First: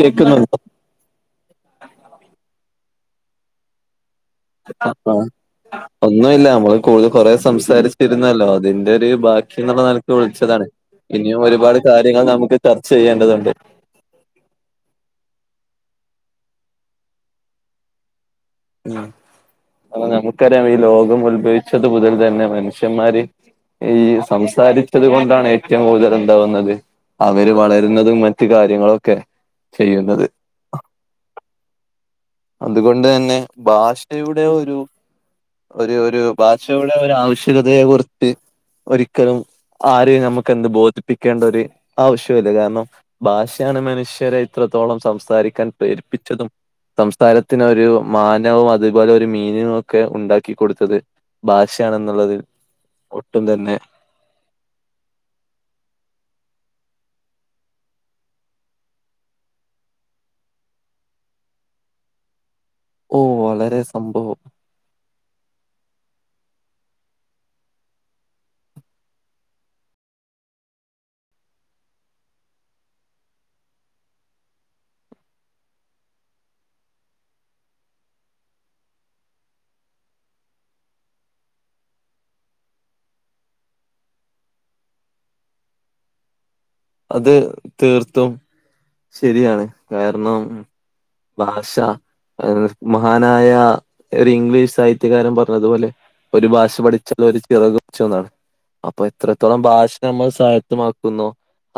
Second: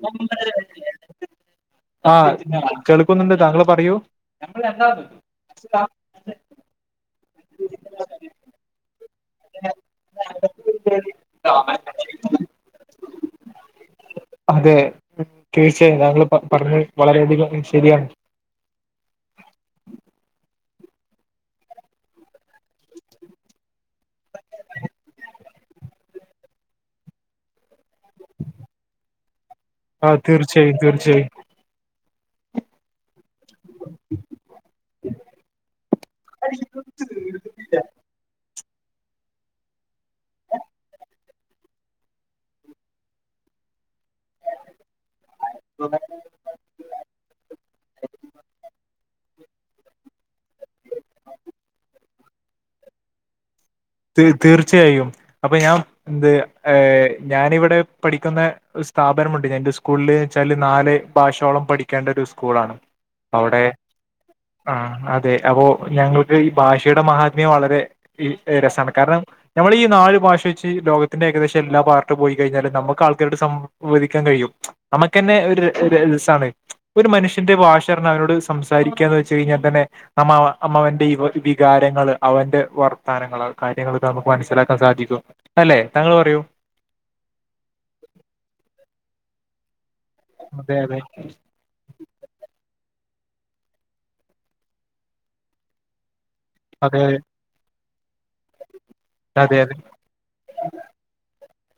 കേക്കുന്നുണ്ടോ ആഹ കേൾക്കുന്നുണ്ട് താങ്കൾ പറയൂ ഒന്നും ഇല്ല നമ്മള് കൂടുതൽ കുറേ സംസാരിച്ചിരുന്നല്ലോ അതിന്റെ ഒരു ഭാ ക്കി എന്നുള്ള നിലക്ക് വിളിച്ചതാണ് ഇനിയും ഒരുപാട് കാര്യങ്ങൾ നമുക്ക് ചർച്ച ചെയ്യേണ്ടതുണ്ട് അതെ തീർച്ചയായും താങ്കൾ പറഞ്ഞത് വളരെയധികം ശരിയാണ്. ഉം അപ്പൊ നമുക്കറിയാം ഈ ലോകം ഉത്ഭവിച്ചത് മുതൽ തന്നെ മനുഷ്യന്മാര് ഈ സംസാരിച്ചത് കൊണ്ടാണ് ഏറ്റവും കൂടുതൽ എന്താവുന്നത് അവര് വളരുന്നതും മറ്റ് കാര്യങ്ങളൊക്കെ ആഹ് ചെയ്യുന്നത് തീർച്ചയായും തീർച്ചയായും അതുകൊണ്ട് തന്നെ ഭാഷയുടെ ഒരു ഒരു ഒരു ഭാഷയുടെ ഒരു ആവശ്യകതയെ കുർത്ത് ഒരിക്കലും ആരെയും നമ്മുക്ക് എന്ത് ബോധിപ്പിക്കേണ്ട ഒരു ആവശ്യോല്ല കാരണം ഭാഷയാണ് മനുഷ്യരെ ഇത്രത്തോളം സംസാരിക്കാൻ പ്രേരിപ്പിച്ചതും സംസാരത്തിന് ഒരു മാനവും അതുപോലെ ഒരു മീനിംങ്ങും ഒക്കെ ഉണ്ടാക്കി കൊട്ത്തത്. ഭാഷയാണെന്ന്ള്ളതിൽ ഒട്ടും തന്നെ ത് തീർച്ചയായും അപ്പൊ ഞാൻ എന്ത് ഞാനിവിടെ പഠിക്കുന്നെ സ്ഥാപനമുണ്ട്. ഞാ ന്റെ സ്കൂളിൽ ച്ചാല് നാല് ഭാഷയോളം പഠിക്കേണ്ട ഒരു സ്കൂളാണ്. ഓഹ് അവിടെ വളരെ സംഭവം ആഹ് അതെ അപ്പോ ഞങ്ങൾക്ക് ഈ ഭാഷയുടെ മഹാത്മ്യം വളരെ രസാണ് കാരണം നമ്മള് ഈ നാല് ഭാഷ വെച്ച് ലോകത്തിന്റെ ഏകദേശ എല്ലാ പാർട്ട്‌ പോയി കഴിഞ്ഞാലും നമുക്ക് ആൾക്കാരോട് സം വദിക്കാൻ കഴിയും. നമുക്ക്ന്നെ ഒരു ഒര് രസാണ്. ഒരു മനുഷ്യന്റെ ഭാഷാർഞ്ഞ അവനോട് സംസാരിക്കാന്ന് വെച്ച് കയിഞ്ഞാ തന്നെ നമ്മ അവ അമ്മ അവന്റെ വികാരങ്ങള് അവന്റെ വർ ത്താനങ്ങള്, കാര്യങ്ങളൊക്കെ നമുക്ക് മനസ്സിലാക്കാൻ സാധിക്കും. അല്ലെ താങ്കൾ പറയൂ അത് തീർത്തും ശരിയാണ്. കാര്ണം അതെതേ ഭാഷ മഹാനായ ഒരു ഇംഗ്ലീഷ് സാഹിത്യകാരൻ പറഞ്ഞതുപോലെ ഒരു ഭാഷ അതെ പഠിച്ചാലും ഒരു ചിറക് വെച്ചൂന്നാണ് അപ്പൊ അതെ അതെ എത്രത്തോളം ഭാഷ നമ്മൾ സാഹിത്യമാക്കുന്നോ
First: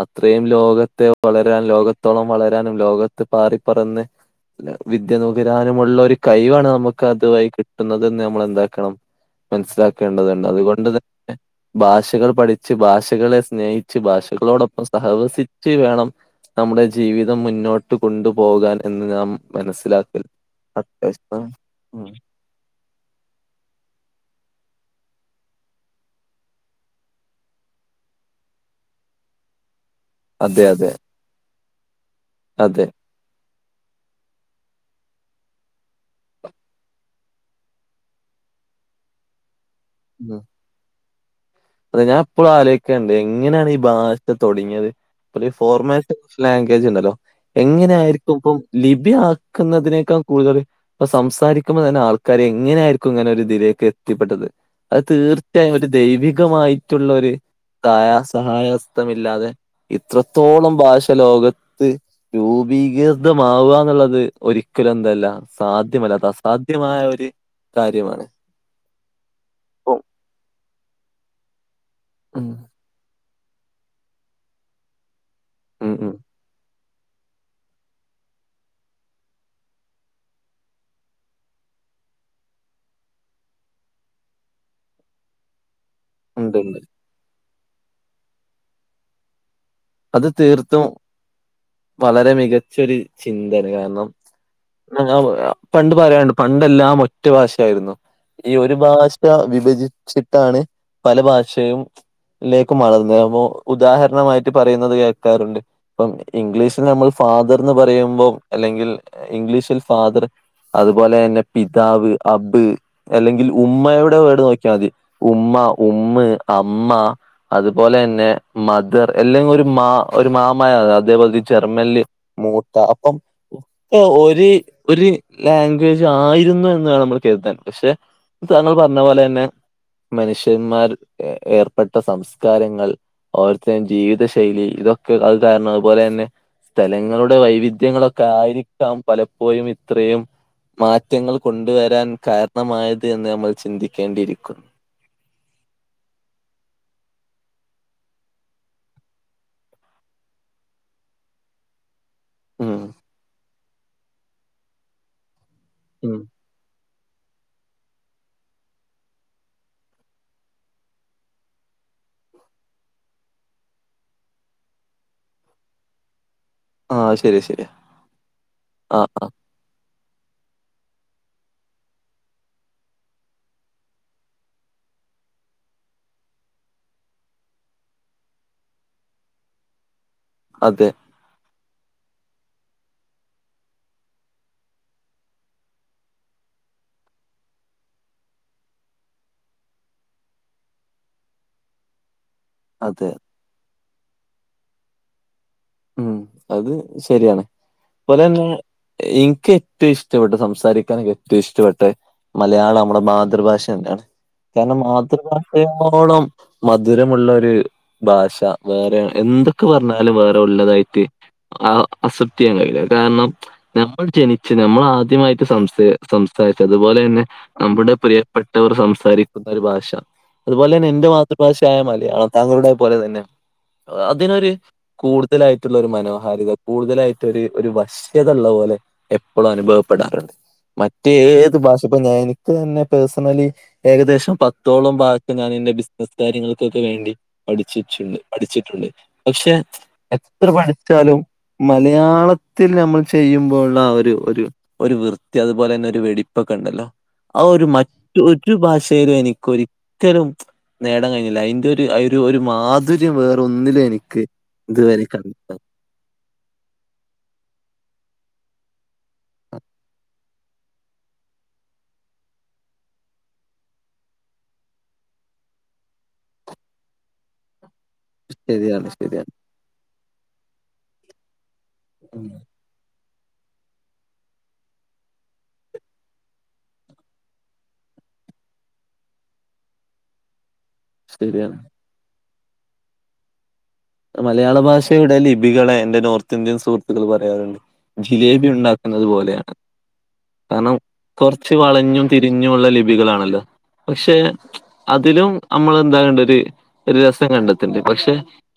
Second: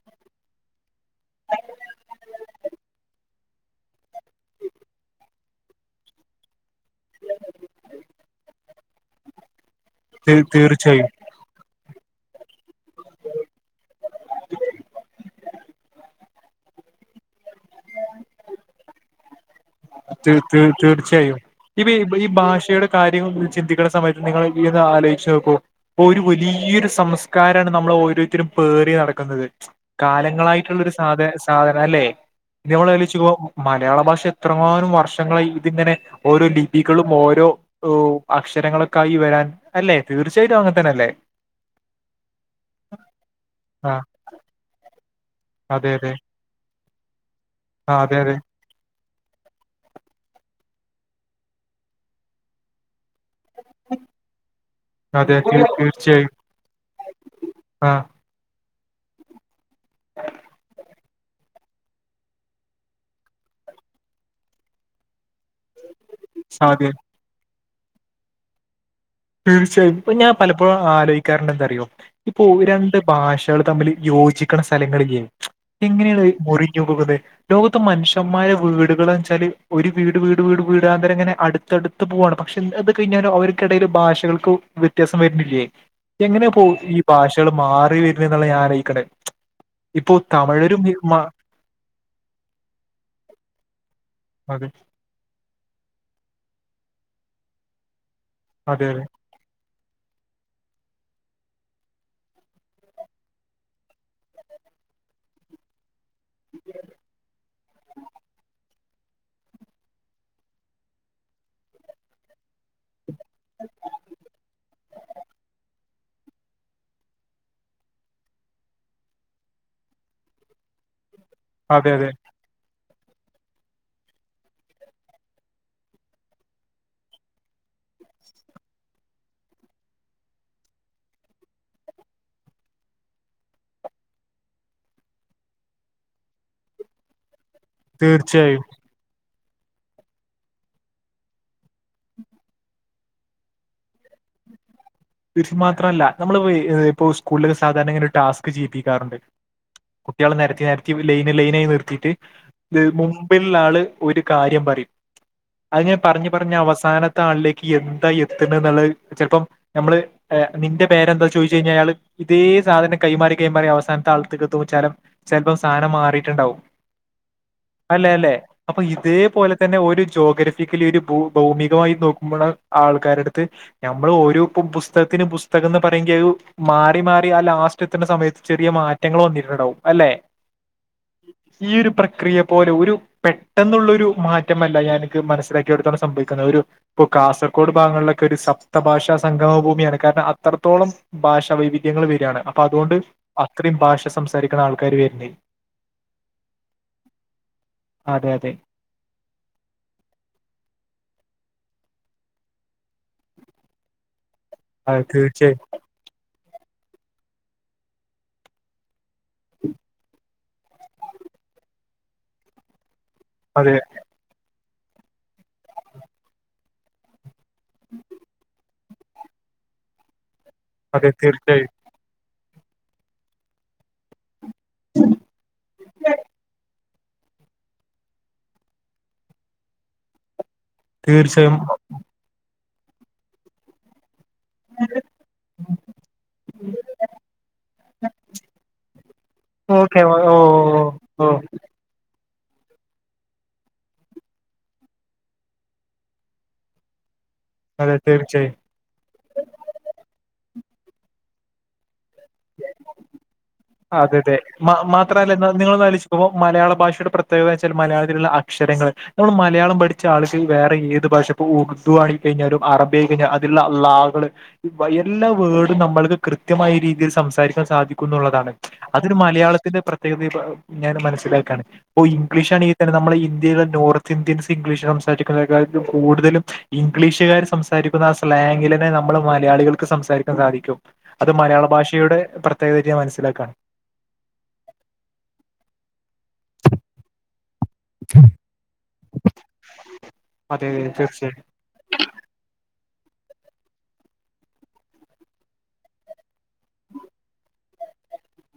അത്രയും ലോകത്തെ വളരാൻ ലോകത്തോളം വളരാനും ലോകത്ത് പാറിപ്പറന്ന് വിദ്യ നുകരാനുമുള്ള ഒരു കയ്വാണ് നമുക്ക് അതു വഴി കിട്ടുന്നതെന്ന് നമ്മളെന്താക്കണം അതെ മൻസ്സിലാക്കേണ്ടതുണ്ട് അതുകൊണ്ട് തീർച്ചയായും തന്നെ ഭാഷകൾ പഠിച്ച് ഭാഷകളെ സ്നേഹിച്ച് ഭാഷകളോടൊപ്പം സഹവസിച്ച് വേണം നമ്മുടെ ജീവിതം മുന്നോട്ട് കൊണ്ടു പോകാൻ എന്ന് നാം മനസ്സിലാക്കൽ തീ തീ തീർച്ചായും അത്യാവശ്യം ഇ ഈ ഭാഷയുടെ കാര്യങ്ങൾ ഫുൾ ചിന്തിക്ക്ണ സമയത്ത് നിങ്ങൾ ഈ ഒന്ന് ആലോയ്ച്ചോക്കു. ഒരു വലിയൊരു സംസ്കാരാണ് നമ്മള് ഓരോരുത്തരും പേറി നടക്കുന്നത്. അതെ കാലങ്ങളായിട്ടുള്ള അതെ ഒരു സാധ സാധന അല്ലെ. ഇനി അതെ നമ്മള് ആലോയ്ച്ചോക്കുമ്പോ മലയാള ഭാഷ എത്ര ങ്ങാനും വർഷങ്ങളായി ഇതിങ്ങനെ ഓരോ ലിപികളും ഓരോ ഓഹ് അക്ഷരങ്ങളൊക്കെ ആയി വരാൻ അല്ലെ ഉം തീർച്ചയായിട്ടും അങ്ങൻ തന്നെ അല്ലേ അതെ ഞാൻ എപ്പളും ആലോയ്ക്കേണ്ട് എങ്ങനേണ് ഈ ആ ഭാഷ തൊട്ങ്ങിയത്? ഒരു അതെ അതെ ഫോർമാറ്റ് ലാംഗ്വേജ് ഇണ്ടല്ലോ എങ്ങനെ ആ അതെ ആയിരിക്കും അതെ ഇപ്പ ലിഭി ആക്കുന്നതിനേക്കാൾ കൂടുതല് ഇപ്പ സംസാരിക്കുമ്പോ തന്നെ ആൾക്കാര് എങ്ങനൊയിരിക്കും ഇങ്ങനെ ഒര് ഇതിലേക്ക് എത്തിപ്പെട്ടത് അത് അതെ തീർച്ചയായും ഒരു തീർച്ചയായും ദൈവികമായിട്ടുള്ള ഒരു ആ കാ സഹായസ്ഥമില്ലാതെ ഇത്രത്തോളം ഭാഷ ലോകത്ത് രൂപീകൃതമാവ എന്നുള്ളത് ഒരിക്കലും എന്തല്ല സാധ്യമല്ല. അ അതെ സാധ്യമായ ഒരു കാര്യമാണ്. തീർച്ചയായും ഉം ഇപ്പൊ ഞാൻ പലപ്പോഴും ആലോയ്ക്കാറുണ്ട് എന്തറിയോ ഇപ്പോ രണ്ട് ഭാഷകള് തമ്മില് യോജിക്കണ സലങ്ങളില്ലേ. ഉം ഉം എങ്ങനെയാണ് അത് മുറിഞ്ഞു പോകുന്നെ ലോകത്ത് മനുഷന്മാരെ വീടുകള് ന്ന് വെച്ചാല് ഒരു വീട് വീട് വീട് വീടാന്തരം ഇങ്ങനെ അടു ത്തടുത്ത് പോവാണ് പക്ഷെ അത് കഴിഞ്ഞാലും അവർക്കിടയിലും ഭാഷകൾക്ക് വ്യത്യാസം വര്ന്നില്ലേ എങ്ങനെ ഉണ്ട് പോ ഉണ്ട് ഈ ഭാഷകള് മാറി വര്ന്നെ എന്നുള്ള ഞാൻ ആലോയ്ക്ക്ണെ അത് തീർത്തും വളരെ മികച്ചൊരു ചിന്താണ് കാര്ണം അതെ പണ്ട് പറയാനുണ്ട് പണ്ടെല്ലാം ഒറ്റ ഭാഷായിരുന്നു. ഈ ഒരു അതെ അതെ ഭാഷ ഷ, വിഭജിച്ചിട്ടാണ് പല ഭാഷയും ലേക്ക് മളന്നെ. അപ്പോ ഉദാഹരണമായി പറയുന്നത് കേൾക്കാറുണ്ട് ഇപ്പം ഇംഗ്ലീഷിൽ നമ്മൾ ഫാദർന്ന് പറയുമ്പോം അല്ലെങ്കിൽ. ഇംഗ്ലീഷിൽ ഫാദർ അതുപോലെ തന്നെ പിതാവ്, അബ് അല്ലെങ്കിൽ ഉമ്മയുടെ വേട് നോക്കിയാ മതി ഉമ്മ. ഉമ്മ്, അമ്മ അതുപോലെ തന്നെ മദർ. അല്ലെങ്ക ഒരു മാ ഒരു മാമയ അതേപോലെഈ അതെ ജെർമ്മെല്ല് അതെ മൂത്ത അപ്പം ആ, ഒര്, ഒര് ലാംഗ്വേജ് ആയിരുന്നു എന്ന് വേണം നമ്മള് കരുതാൻ. പക്ഷെ താങ്കൾ പറഞ്ഞ പോലെ തന്നെ. മനുഷ്യന്മാർ ഏർപ്പെട്ട സംസ്കാരങ്ങൾ ഓർത്തെ ജീവിത ശൈലി ഇതൊക്കെ അത് കാരണം അതുപോലെ തന്നെ സ്ഥലങ്ങളുടെ വൈവിധ്യങ്ങളക്കെ ആയി തീർച്ചയായും ക്കാം പലപ്പോഴും ഇത്രയും മാറ്റങ്ങൾ കൊണ്ടുവരാൻ കാരണമായത് എന്ന് നമ്മൾ ചിന്തിക്കേണ്ടിയിരിക്കുന്നു. തീർച്ച മാത്രല്ല നമ്മള് ഇപ്പോ സ്കൂളിലെ സാധാരണ ഇങ്ങനെ ഒരു ടാസ്ക് ചെയ്യിപ്പിക്കാറുണ്ട്. കുട്ട്യോള നെരത്തി, നെരത്തി ലൈന്, ലൈനായി നിർത്തിയിട്ട് ത് ഉം മുമ്പിള്ള ആള് ഒരു കാര്യം പറയും അത് ഞാ ഉം പറഞ്ഞ്, പറഞ്ഞ് അവസാന ത്ത ആളിലേക്ക് എന്താ എത്ത്ണെന്നുള്ളത് ചിലപ്പോം നമ്മള് നിന്റെ പേരെന്താ ചോയിച്ചു കഴിഞ്ഞാ അയാള് ഇതേ സാധനം കൈമാറി, കൈമാറി അവസാനത്തെ ആള്ത്തേക്ക് എത്തുമ്പോ വിച്ചാലും ചെലപ്പം സാനം മാറീട്ടുണ്ടാവും. ആ ശരി ശരി അല്ലെ, അല്ലെ അപ്പൊ ആ ആ ഇതേപോല തന്നെ ഒരു ജോഗ്രഫിക്കലി ഒരുഭൂ, ഭൗമികമായി നോക്കുമ്പോള്ള ആൾക്കാരടുത്ത് ഞമ്മള് ഒരു പു പുസ്തകത്തിന്, പുസ്തകംന്ന് പറയെങ്ക ഒ മാറി, മാറി ആ ലാസ്റ്റ് എത്തണ സമയത്ത് ചെറിയ മാറ്റങ്ങൾ വന്നിരുട്ടുണ്ടാവും അല്ലെ? അതെ. ഈ ഒരു പ്രക്രിയ പോലെ ഒരു പെട്ടെന്നുള്ളൊരു മാറ്റമല്ല ഞാൻക്ക് മനസ്സിലാക്കിയെടുത്താണ് സംഭവിക്കുന്നത് ഒരു ഇപ്പൊ കാസർകോട് ഭാഗങ്ങളിലൊക്കെ ഒരു സപ്തഭാഷ സംഗമ ഭൂമിയാണ്. കാരണം അത്രത്തോളം ഭാഷ വൈവിധ്യങ്ങള് വര്ആണ് അപ്പൊ അതുകൊണ്ട് അതെ അത്രയും ഭാഷ സംസാരിക്കണ ആൾക്കാര് വെര്ണെ. ഉം അത് ശെരിയാണ്. അതെ പോലെന്നെ അതെ ഇനിക്കേറ്റോം ഇഷ്ടപ്പെട്ട സംസാരിക്കാനൊക്കെ ഏറ്റോം ഇഷ്ടപ്പെട്ടെ മലയാളം നമ്മള മാതൃഭാഷ തന്നാണ്. കാരണം അതെ തീർച്ചയായും മാതൃഭാഷയോളം മധുരമുള്ളൊരു ഭാഷ വേറെ എന്തൊക്കെ വറഞ്ഞാലും വേറെ ഉള്ളതായിട്ട് ആ അസപ്റ്റിയാൻ കഴിയൂല. കാരണം അതെ ഞമ്മൾ ജനിച്ച്. ഞമ്മൾ ആദ്യമായിട്ട് സംസ, സംസാരിച്ചതുപോലെ തന്നെ നമ്മുടെ പ്രിയപ്പെട്ടവർ സംസാരിക്കുന്ന ഒരു ഭാഷ അതുപോലെ ന്നെ എന്റെ അതെ തീർച്ചയായും മാതൃഭാഷയായ മലയാളം. താങ്കളുടെ പോലെ തന്നെ അതിനൊരു കൂടുതലായിട്ടുള്ളൊരു മനോഹാരിത കൂടുതലായി ട്ടൊരു, ഒരു വശ്യത ള്ള പോലെ എപ്പളും അനുഭവപ്പെടാറുണ്ട്. മറ്റേത് തീർച്ചയായും ഭാഷ പ്പ ഞാന് എനിക്കന്നെ പേഴ്സണലി ഏകദേശം പ ത്തോളം ഭാഗത്ത് ഞാന് ന്റെ ബിസിനസ്സ് കാര്യങ്ങൾക്കൊക്കെ വേണ്ടി പഠിച്ചിച്ചുണ്ട് പഠിച്ചിട്ടുണ്ട്. പക്ഷെ ഓക്കെ ഓ ഓ എത്രപടി ച്ചാലും ഓ മലയാളത്തിൽ ഞമ്മൾ ചെയ്യുമ്പോള്ള ആ ഒരു, ഒരു ഒരു വൃത്തി അതുപോലെന്നെ ഒരു വെടിപ്പൊക്കെണ്ടല്ലോ. ആ ഒരു അതെ മറ്റു ഒരു തീർച്ചയായും ഭാഷയിലും എനിക്ക് ഒരിക്കലും നേടാൻ കഴിഞ്ഞില്ല. അയിന്റൊരു രു, ഒരു മാധുര്യം വേറൊന്നിലു അതെ എനിക്ക് അതെ മാ ഇതുവരെ മാത്രല്ല നി കണ്ടില്ല നിങ്ങളൊന്ന് ആലോയിച്ചു മ്പോ മലയാള ഭാഷയുടെ പ്രത്യേകത ച്ചാൽ മലയാളത്തിലുള്ള അക്ഷരങ്ങള് നമ്മള് മലയാളം പഠിച്ച ആള്ക്ക് വേറെ ഏത് ഭാഷ പ്പോ ഉർുദു ആയി കയിഞ്ഞാലും അറബി ആയി കെയ്ഞ്ഞാ അതിലുള്ള ള്ളാ കള് വ എല്ലാ വേഡും നമ്മൾക്ക് കൃത്യമായി രീതിയിൽ സംസാരിക്കാൻ സാധിക്കും ന്ന്ള്ളതാണ്. ശരിയാണ് അതിന് ശരിയാണ് മലയാളത്തിന്റെ പ്രത്യേകത ഇപ്പൊ ഞാന് മനസ്സിലാക്കാണ് ഇപ്പോ ഉം. ഇംഗ്ലീഷാണ് ണെ ഞമ്മള ഇന്ത്യയിലെ നോറത്തിന്ത്യൻസ് ഇംഗ്ലീഷ് സംസാരിക്കുന്നേകാത്തിലും കൂടുതലും ഇംഗ്ലീഷുകാര് സംസാരിക്കുന്ന ആ സ്ലാംഗിലന്നെ നമ്മള് മലയാളികൾക്ക് സംസാരിക്കാൻ സാധിക്കും അത് ശരിയാണ് മലയാള ഭാഷയുടെ പ്രത്യേകര്യ മനസ്സിലാക്കാണ് മലയാള ഭാഷയുടെ ലിപികളെ എന്റെ നോർത്തിന്ത്യൻ സുഹൃത്തുക്കൾ പറയാറുണ്ട് ജിലേബി ഉണ്ടാ കുന്നത്പോലെയാണ് അതെ കാരണം അതെ തീർച്ചയായും കൊറച്ച് വളഞ്ഞും തിരിഞ്ഞും ള്ള ലിപികളാണല്ലോ പക്ഷെ അതിലും അമ്മള എന്താകണ്ട ഒരു രസം കണ്ടെത്തിണ്ട് പക്ഷെ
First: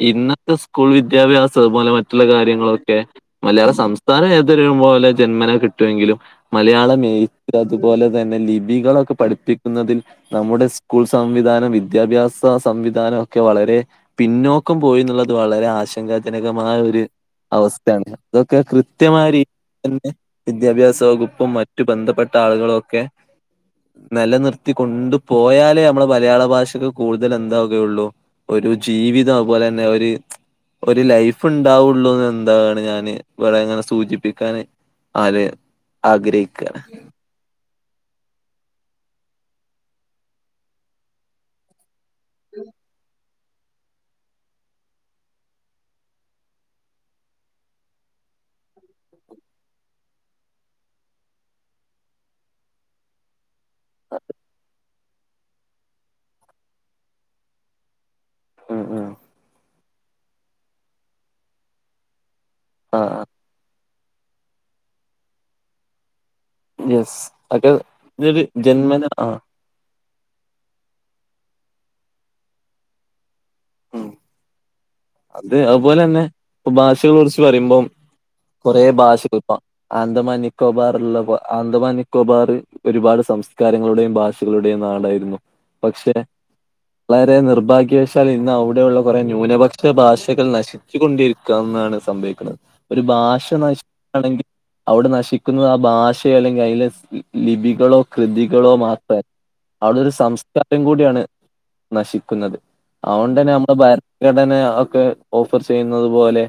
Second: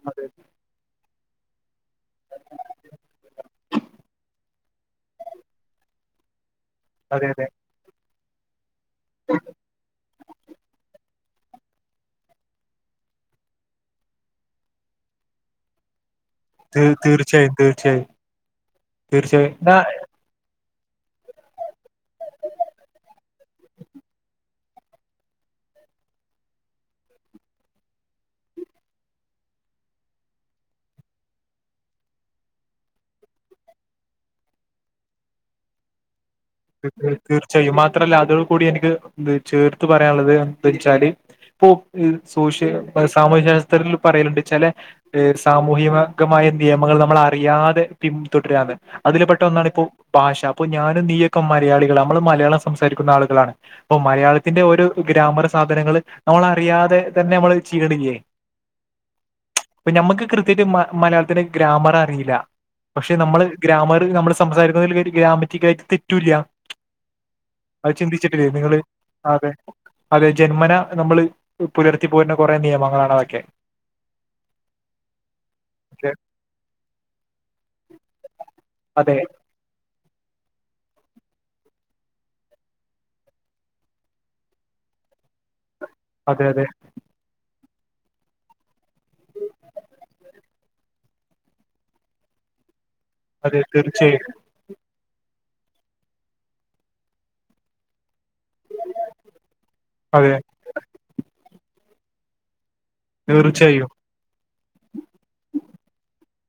അതെ ഇന്നത്തെ സ്കൂൾ വിദ്യാഭ്യാസംപലെ മറ്റ റ്റ്ള്ള കാര്യങ്ങളൊക്കെ മലയാള സംസ്ഥാനം ഏതൊരു പോലെ ജന്മന കിട്ടുമെങ്കിലും മലയാള മേ അതെ അതെ അതുപോലെ തന്നെ ലിപികളൊക്കെ പഠിപ്പിക്കുന്നതിൽ നമ്മുടെ സ് സ്കൂൾ സംവിധാനം വിദ്യാഭ്യാസ സംവിധാനം ഒക്കെ വളരെ പിന്നോ ക്കം പോയിന്നുള്ളത് വളരെ ആശ ശങ്കാജനകമായ തീ- ഒര് തീർച്ചയായും തീർച്ചയായും അവസ്ഥയാണ് അതൊക്കെ കൃത്യമായ രീതിൽ തീർച്ചയായും എന്നാ, തന്നെ വിദ്യാഭ്യാസ വകുപ്പും മറ്റു ബന്ധപ്പെട്ട ആളുകളൊക്കെ നിലനിർത്തി കൊണ്ടു പോയാലേ നമ്മള മലയാള ഭാഷക്ക് കൂടുതൽ എന്താവുകയുള്ളൂ ഒരു ജീവിതം അത്പോലെന്നെ ഒരു ഒരു ലൈഫ്ണ്ടാവുള്ളൂന്ന് എന്താണ് ഞാന് ഇവിടെ എങ്ങനെ സൂചിപ്പിക്കാന് ആര് ആഗ്രഹിക്ക തീ തീർച്ചയായും മാത്രല്ല അതോട് കൂടി എനിക്ക് ചേർത്ത് പറയാനുള്ളത് എന്ത വെച്ചാല് ഇപ്പോ ഹ് സോഷ്യ സാമൂഹ്യ വ്യവസ്ഥയിൽ പറയലുണ്ട് ചെല സാമൂഹിമകമായ നിയമങ്ങള് നമ്മൾ അറിയാതെ പിന്തുടരാണ് അതില് പെട്ട ഒന്നാണ് ഇപ്പോ ഭാഷ അപ്പൊ ഞാനും നീയൊക്കെ മലയാളികള നമ്മള് മലയാളം സംസാരിക്കുന്ന ആളുകളാണ് ഓ മലയാളത്തിന്റെ ഒരു ഗ്രാമർ സാധനങ്ങള് നമ്മളറിയാതെ തന്നെ നമ്മള് ചിയ്യണില്ലേ ഉം ഉം പ്പ ഞമ്മക്ക് കൃത്യയിട്ട് മ മലയാളത്തിന് ഗ്രാമർ അറിയില്ല ആ പക്ഷെ നമ്മള് ഗ്രാമറ് നമ്മള് സംസാരിക്കുന്നതില് ഗ്രാമറ്റിക്കായിട്ട് തെറ്റൂല്ല യെസ് അക്കെ അത് ഒരു ചിന്തിച്ചിട്ടില്ലേ നിങ്ങള് ജന്മന ആ ആതെ അതെ ജന്മന നമ്മള് പുലർത്തി പോരേണ്ട കുറെ നിയമങ്ങളാണ് അതൊക്കെ മ് അത് അതുപോലെ പക്ഷെ തന്നെ ഇപ്പ ഭാഷകൾ കുറിച്ച് പറയുമ്പോം കൊറെ അതെ ഭാഷകൾ ഇപ്പ അന്ദമാൻ നിക്കോബാർലുള്ള അന്ദമാൻ നിക്കോബാറ് ഒരുപാട് സംസ്കാരങ്ങളുടെയും ഭാഷകളുടെയും നാടായിരുന്നു പക്ഷെ അതെ അതെ വളരെ നിർഭാഗ്യവശാൽ ഇന്ന് അവിടെയുള്ള കൊറെ ന്യൂനപക്ഷ ക്ഷെ ഭാഷകൾ നശിച്ചു കൊണ്ടിരിക്കന്നാണ് സംഭവിക്കുണത് ഒരു ഭാഷ അതെ തീർച്ചയായും നശിക്കയാണെങ്കിൽ അവിടെ നശിക്കുന്നത് ആ ഭാഷയോ അല്ലെങ്കില് അതിലെ ലിപികളോ കൃതികളോ മാത്രായി അവിടെ ഒരു അതെ സംസ്കാരം കൂടിയാണ് നശിക്കുന്നത് അതൊണ്ട്ന്നെ നമ്മട തീർച്ചയായും ഭരണഘടനെയ അ ഒക്കെ ഓഫർ ചെയ്യുന്നത് പോലെ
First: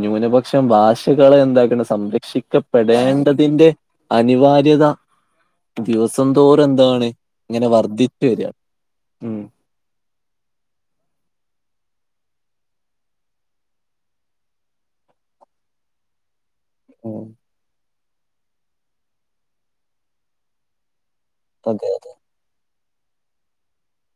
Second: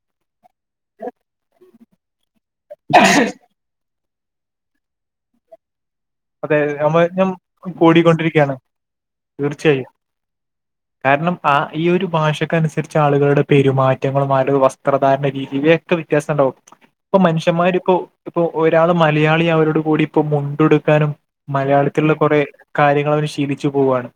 ന്യൂനപക്ഷം ഭാഷകളെ എന്താക്കണ് സംരക്ഷിക്ക പെടേണ്ടതിന്റെ അനിവാര്യത ദിവസ അതെ വംന്തോറ നമ്മ എന്താണ് ഞാൻ ഇങ്ങനെ വർദ്ധിച്ചു കൂടിക്കൊണ്ടിരിക്കുകയാണ് വരികയാണ് ഉം തീർച്ചയായും കാരണം ആ ഈ ഒരു ഭാഷക്ക അനുസരിച്ച് ആളുകളുടെ പെരുമാറ്റങ്ങളും ആവരുടെ വസ്ത്രധാരണ രീതിയെ ക്ക വ്യത്യാസം ഉണ്ടാവും ഇപ്പൊ ഉം മനുഷ്യന്മാരിപ്പോ ഇപ്പൊ ഒരാള് മലയാളി അവരോട് കൂടി ഇപ്പൊ മുണ്ടുടുക്കാനും അതെ അതെ മലയാളത്തിലുള്ള കൊറെ കാര്യങ്ങൾ അവര് ശീലിച്ചു പോവുവാണ്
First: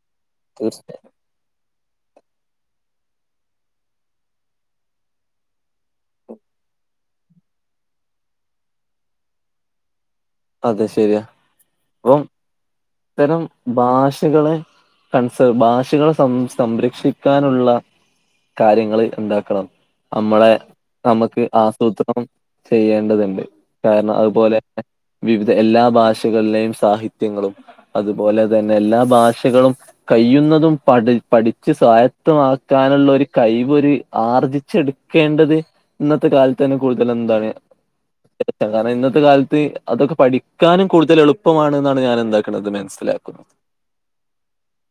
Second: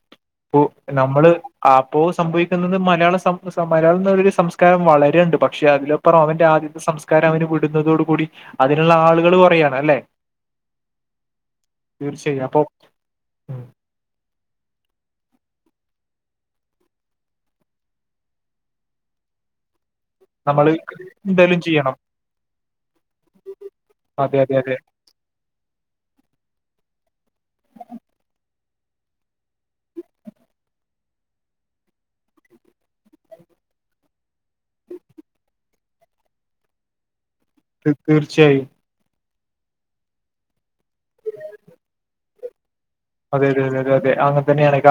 അപ്പൊ തീർച്ചയായും. നമ്മള് അപ്പോ സംഭവിക്കുന്നത് മലയാള സം സമ്പര് എന്നരു സംസ്കാരം വളരെ ഉണ്ട് പക്ഷെ അതിലൊ അപ്പറം അവന്റെ ആദ്യത്തെ സംസ്കാരം അവന് വിടുന്നതോടു കൂടി അതിനുള്ള ആളുകൾ കുറയാണ് അല്ലേ അതെ ശരിയാ അപ്പം തീർച്ചയായും അപ്പോ ഇത്തരം ഭാഷകളെ കൺസ് ഭാഷകളെ സം സംരക്ഷിക്കാനുള്ള കാര്യങ്ങള് ഉണ്ടാക്കണം നമ്മളെ നമ്മള് നമ്മക്ക് എന്തായാലും ചെയ്യണം ആസൂത്രണം ചെയ്യേണ്ടത്ണ്ട് കാരണം അതെ അതെ അതുപോലെ അതെ വിവിധ എല്ലാ ഭാഷകളിലെയും സാഹിത്യങ്ങളും അതുപോലെ തന്നെ എല്ലാ ഭാഷകളും കയ്യുന്നതും പഠ പഠിച്ച് സ്വായത്തമാക്കാനുള്ളൊരു കയ്വൊ ര് ആർജി ച്ചെടുക്കേണ്ടത് ഇന്നത്തെ കാലത്തെന്നെ കൂടുതലെന്താണ് [unintelligible] തീർച്ചയായും കാരണം ഇന്നത്തെ കാലത്ത് അതൊക്കെ പഠിക്കാനും കൂടുതൽ എളുപ്പമാണ് ന്നാണ് ഞാനെന്താക്ക്ണത് മനസ്സിലാ അതെ അതെ അതെ അ തന്നെണ് ക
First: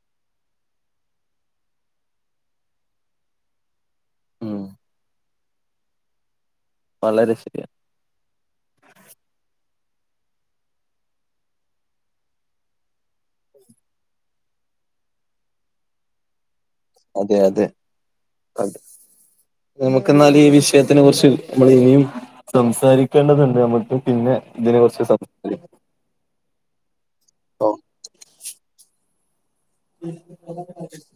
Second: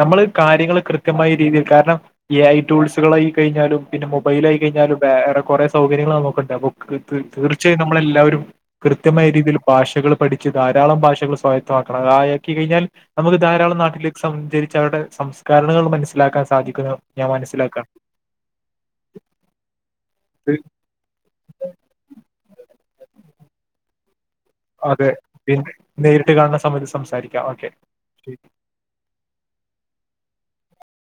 നമ്മള് കാര്യങ്ങള് കൃത്യമായ രീതിയിൽ കാരണം എ ഐ ടൂൾസുകളായി കയ്ഞ്ഞാലും പിന്നെ മൊബൈലായി ഉം കയ്ഞ്ഞാലും വേറെ കൊറെ സൗകര്യങ്ങള് നമുക്കുണ്ട് ത് ത് വളരെ ശരിയാ തീർച്ചയായും നമ്മളെല്ലാവരും കൃത്യമായ രീതില് ഭാഷകള് പഠിച്ച് ധാരാളം ഭാഷകൾ സ്വായത്തമാക്കണം അയെ ക്കി കയ്ഞ്ഞാൽ നമുക്ക് ധാരാളം നാട്ടിലേക്ക് സം സഞ്ചരിച്ചവരുടെ സംസ്കരണങ്ങൾ മനസ്സിലാക്കാൻ സാധിക്കുന്നു അതെ അതെ അ നമുക്ക്ന്നാലീ ഇത് വിഷയ ത്തിനെ കുറിച്ച് നമ്മളിനിയും സംസാരിക്കേണ്ടതുണ്ട് നമുക്ക് പിന്നെ ഇതിനെ കുറിച്ച് അതെ സംസാരിക്കാം പിന്നെ നേരിട്ട് കാണുന്ന സമയത്ത് സംസാരിക്കാ ഓക്കെ [inaudible]